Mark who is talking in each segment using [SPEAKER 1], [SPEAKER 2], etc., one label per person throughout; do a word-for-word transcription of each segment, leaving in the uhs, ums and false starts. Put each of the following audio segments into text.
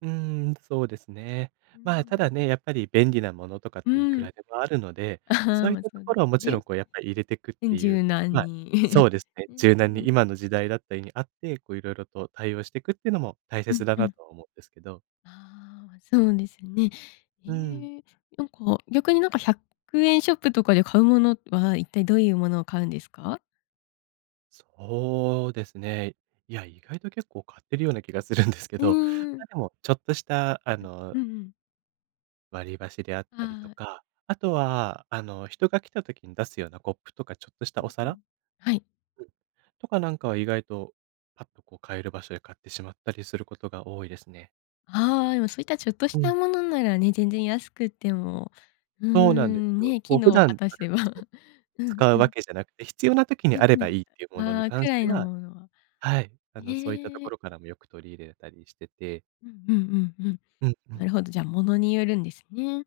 [SPEAKER 1] うん、そうですね。
[SPEAKER 2] うー
[SPEAKER 1] ま、ただ
[SPEAKER 2] ん。
[SPEAKER 1] ね、やっぱり便利なものとかっ
[SPEAKER 2] う
[SPEAKER 1] ていく
[SPEAKER 2] ん。
[SPEAKER 1] らでもあるので、そう いっ
[SPEAKER 2] ま、
[SPEAKER 1] た
[SPEAKER 2] そ
[SPEAKER 1] と
[SPEAKER 2] うで
[SPEAKER 1] ころはも
[SPEAKER 2] す
[SPEAKER 1] ちろ
[SPEAKER 2] ね。
[SPEAKER 1] ん、こう、やっぱ入れてくっ
[SPEAKER 2] うん
[SPEAKER 1] てい
[SPEAKER 2] 柔
[SPEAKER 1] う
[SPEAKER 2] 軟
[SPEAKER 1] はい、
[SPEAKER 2] に。
[SPEAKER 1] そう ですね、柔軟に
[SPEAKER 2] [unintelligible]
[SPEAKER 1] 今の時代だったりにあって、こう、色々と対応してくっていうのも大
[SPEAKER 2] うん
[SPEAKER 1] 切だ
[SPEAKER 2] う
[SPEAKER 1] な
[SPEAKER 2] ん。
[SPEAKER 1] とは思うんですけど。
[SPEAKER 2] ああ、そうですね。
[SPEAKER 1] うーん。
[SPEAKER 2] ええ、なんか、逆に、なんか、ひゃくえんショップとかで買うものは、一体どういうものを買うんですか？
[SPEAKER 1] そうですね。いや、意外と結構買ってるような気がするんですけ
[SPEAKER 2] う
[SPEAKER 1] ど、
[SPEAKER 2] ーん。
[SPEAKER 1] ま、で、もちょっとした、あ
[SPEAKER 2] う
[SPEAKER 1] の
[SPEAKER 2] ん、うんうん。
[SPEAKER 1] 割り箸であったり
[SPEAKER 2] あ
[SPEAKER 1] と
[SPEAKER 2] あ。
[SPEAKER 1] か、あとは、あの、人が来た時に出すようなコップとかちょっとし
[SPEAKER 2] う
[SPEAKER 1] たお
[SPEAKER 2] んう
[SPEAKER 1] 皿。
[SPEAKER 2] ん。はい。
[SPEAKER 1] うん。とかなんかは意外と、パッとこう買える場所で買ってしまったりすることが多いですね。
[SPEAKER 2] ああ、でも、そういったちょっとし
[SPEAKER 1] う
[SPEAKER 2] た
[SPEAKER 1] ん。
[SPEAKER 2] ものならね、全然安くっても、うー
[SPEAKER 1] そうなんで
[SPEAKER 2] ん、
[SPEAKER 1] すよ。
[SPEAKER 2] ね、
[SPEAKER 1] こ
[SPEAKER 2] 機
[SPEAKER 1] う、普
[SPEAKER 2] 能を果
[SPEAKER 1] 段
[SPEAKER 2] た
[SPEAKER 1] から
[SPEAKER 2] せば。
[SPEAKER 1] ちょっと
[SPEAKER 2] うん
[SPEAKER 1] 使
[SPEAKER 2] う
[SPEAKER 1] うわ
[SPEAKER 2] ん。
[SPEAKER 1] けじゃなくて、必要な時
[SPEAKER 2] う
[SPEAKER 1] に
[SPEAKER 2] う
[SPEAKER 1] あれ
[SPEAKER 2] んう
[SPEAKER 1] ばいいっていう
[SPEAKER 2] ん。
[SPEAKER 1] もの
[SPEAKER 2] あ
[SPEAKER 1] に
[SPEAKER 2] あ、く
[SPEAKER 1] 関し
[SPEAKER 2] らい
[SPEAKER 1] て
[SPEAKER 2] の
[SPEAKER 1] は
[SPEAKER 2] ものは。
[SPEAKER 1] はい、あの、そういったと
[SPEAKER 2] ね
[SPEAKER 1] こ
[SPEAKER 2] え。
[SPEAKER 1] ろからもよく取り入れたりしてて。
[SPEAKER 2] うんうんうんうん。
[SPEAKER 1] うんう
[SPEAKER 2] な
[SPEAKER 1] ん。
[SPEAKER 2] るほど、じゃ、物によるんですね。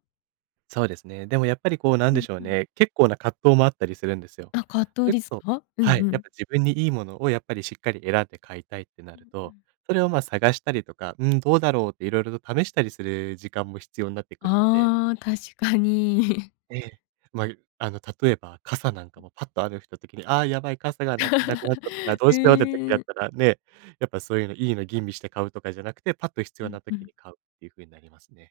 [SPEAKER 1] そうですね。でもやっぱり、こう、なん
[SPEAKER 2] う
[SPEAKER 1] で
[SPEAKER 2] ん
[SPEAKER 1] しょう
[SPEAKER 2] うん。
[SPEAKER 1] ね、結構な葛藤もあったりするんですよ。
[SPEAKER 2] あ、葛
[SPEAKER 1] そ
[SPEAKER 2] 藤
[SPEAKER 1] れ
[SPEAKER 2] で
[SPEAKER 1] こ
[SPEAKER 2] す
[SPEAKER 1] そ
[SPEAKER 2] か？う
[SPEAKER 1] は
[SPEAKER 2] んう
[SPEAKER 1] い、やっ
[SPEAKER 2] ん。
[SPEAKER 1] ぱ自分にいいものをやっぱりしっかり選んで買いたいってな
[SPEAKER 2] うん
[SPEAKER 1] る
[SPEAKER 2] う
[SPEAKER 1] と、
[SPEAKER 2] ん。
[SPEAKER 1] それを、まあ、探したりとか、うん、どうだろうって色々と試したりする時間も必要んなってくるので。
[SPEAKER 2] ああ、確かに。
[SPEAKER 1] ええ。ま、いあの、例えば傘
[SPEAKER 2] う
[SPEAKER 1] なんか
[SPEAKER 2] んうん。
[SPEAKER 1] も、パッと雨降った時に、ああ、やばい傘がなくなくなっちゃったから どう
[SPEAKER 2] へ
[SPEAKER 1] しようって時だっ
[SPEAKER 2] え。
[SPEAKER 1] たらね、やっぱそういうの、いいの吟味して買うとかじゃなくて、パッと必
[SPEAKER 2] う
[SPEAKER 1] 要
[SPEAKER 2] ん
[SPEAKER 1] な
[SPEAKER 2] う
[SPEAKER 1] 時
[SPEAKER 2] ん。
[SPEAKER 1] に買うっていう風になりますね。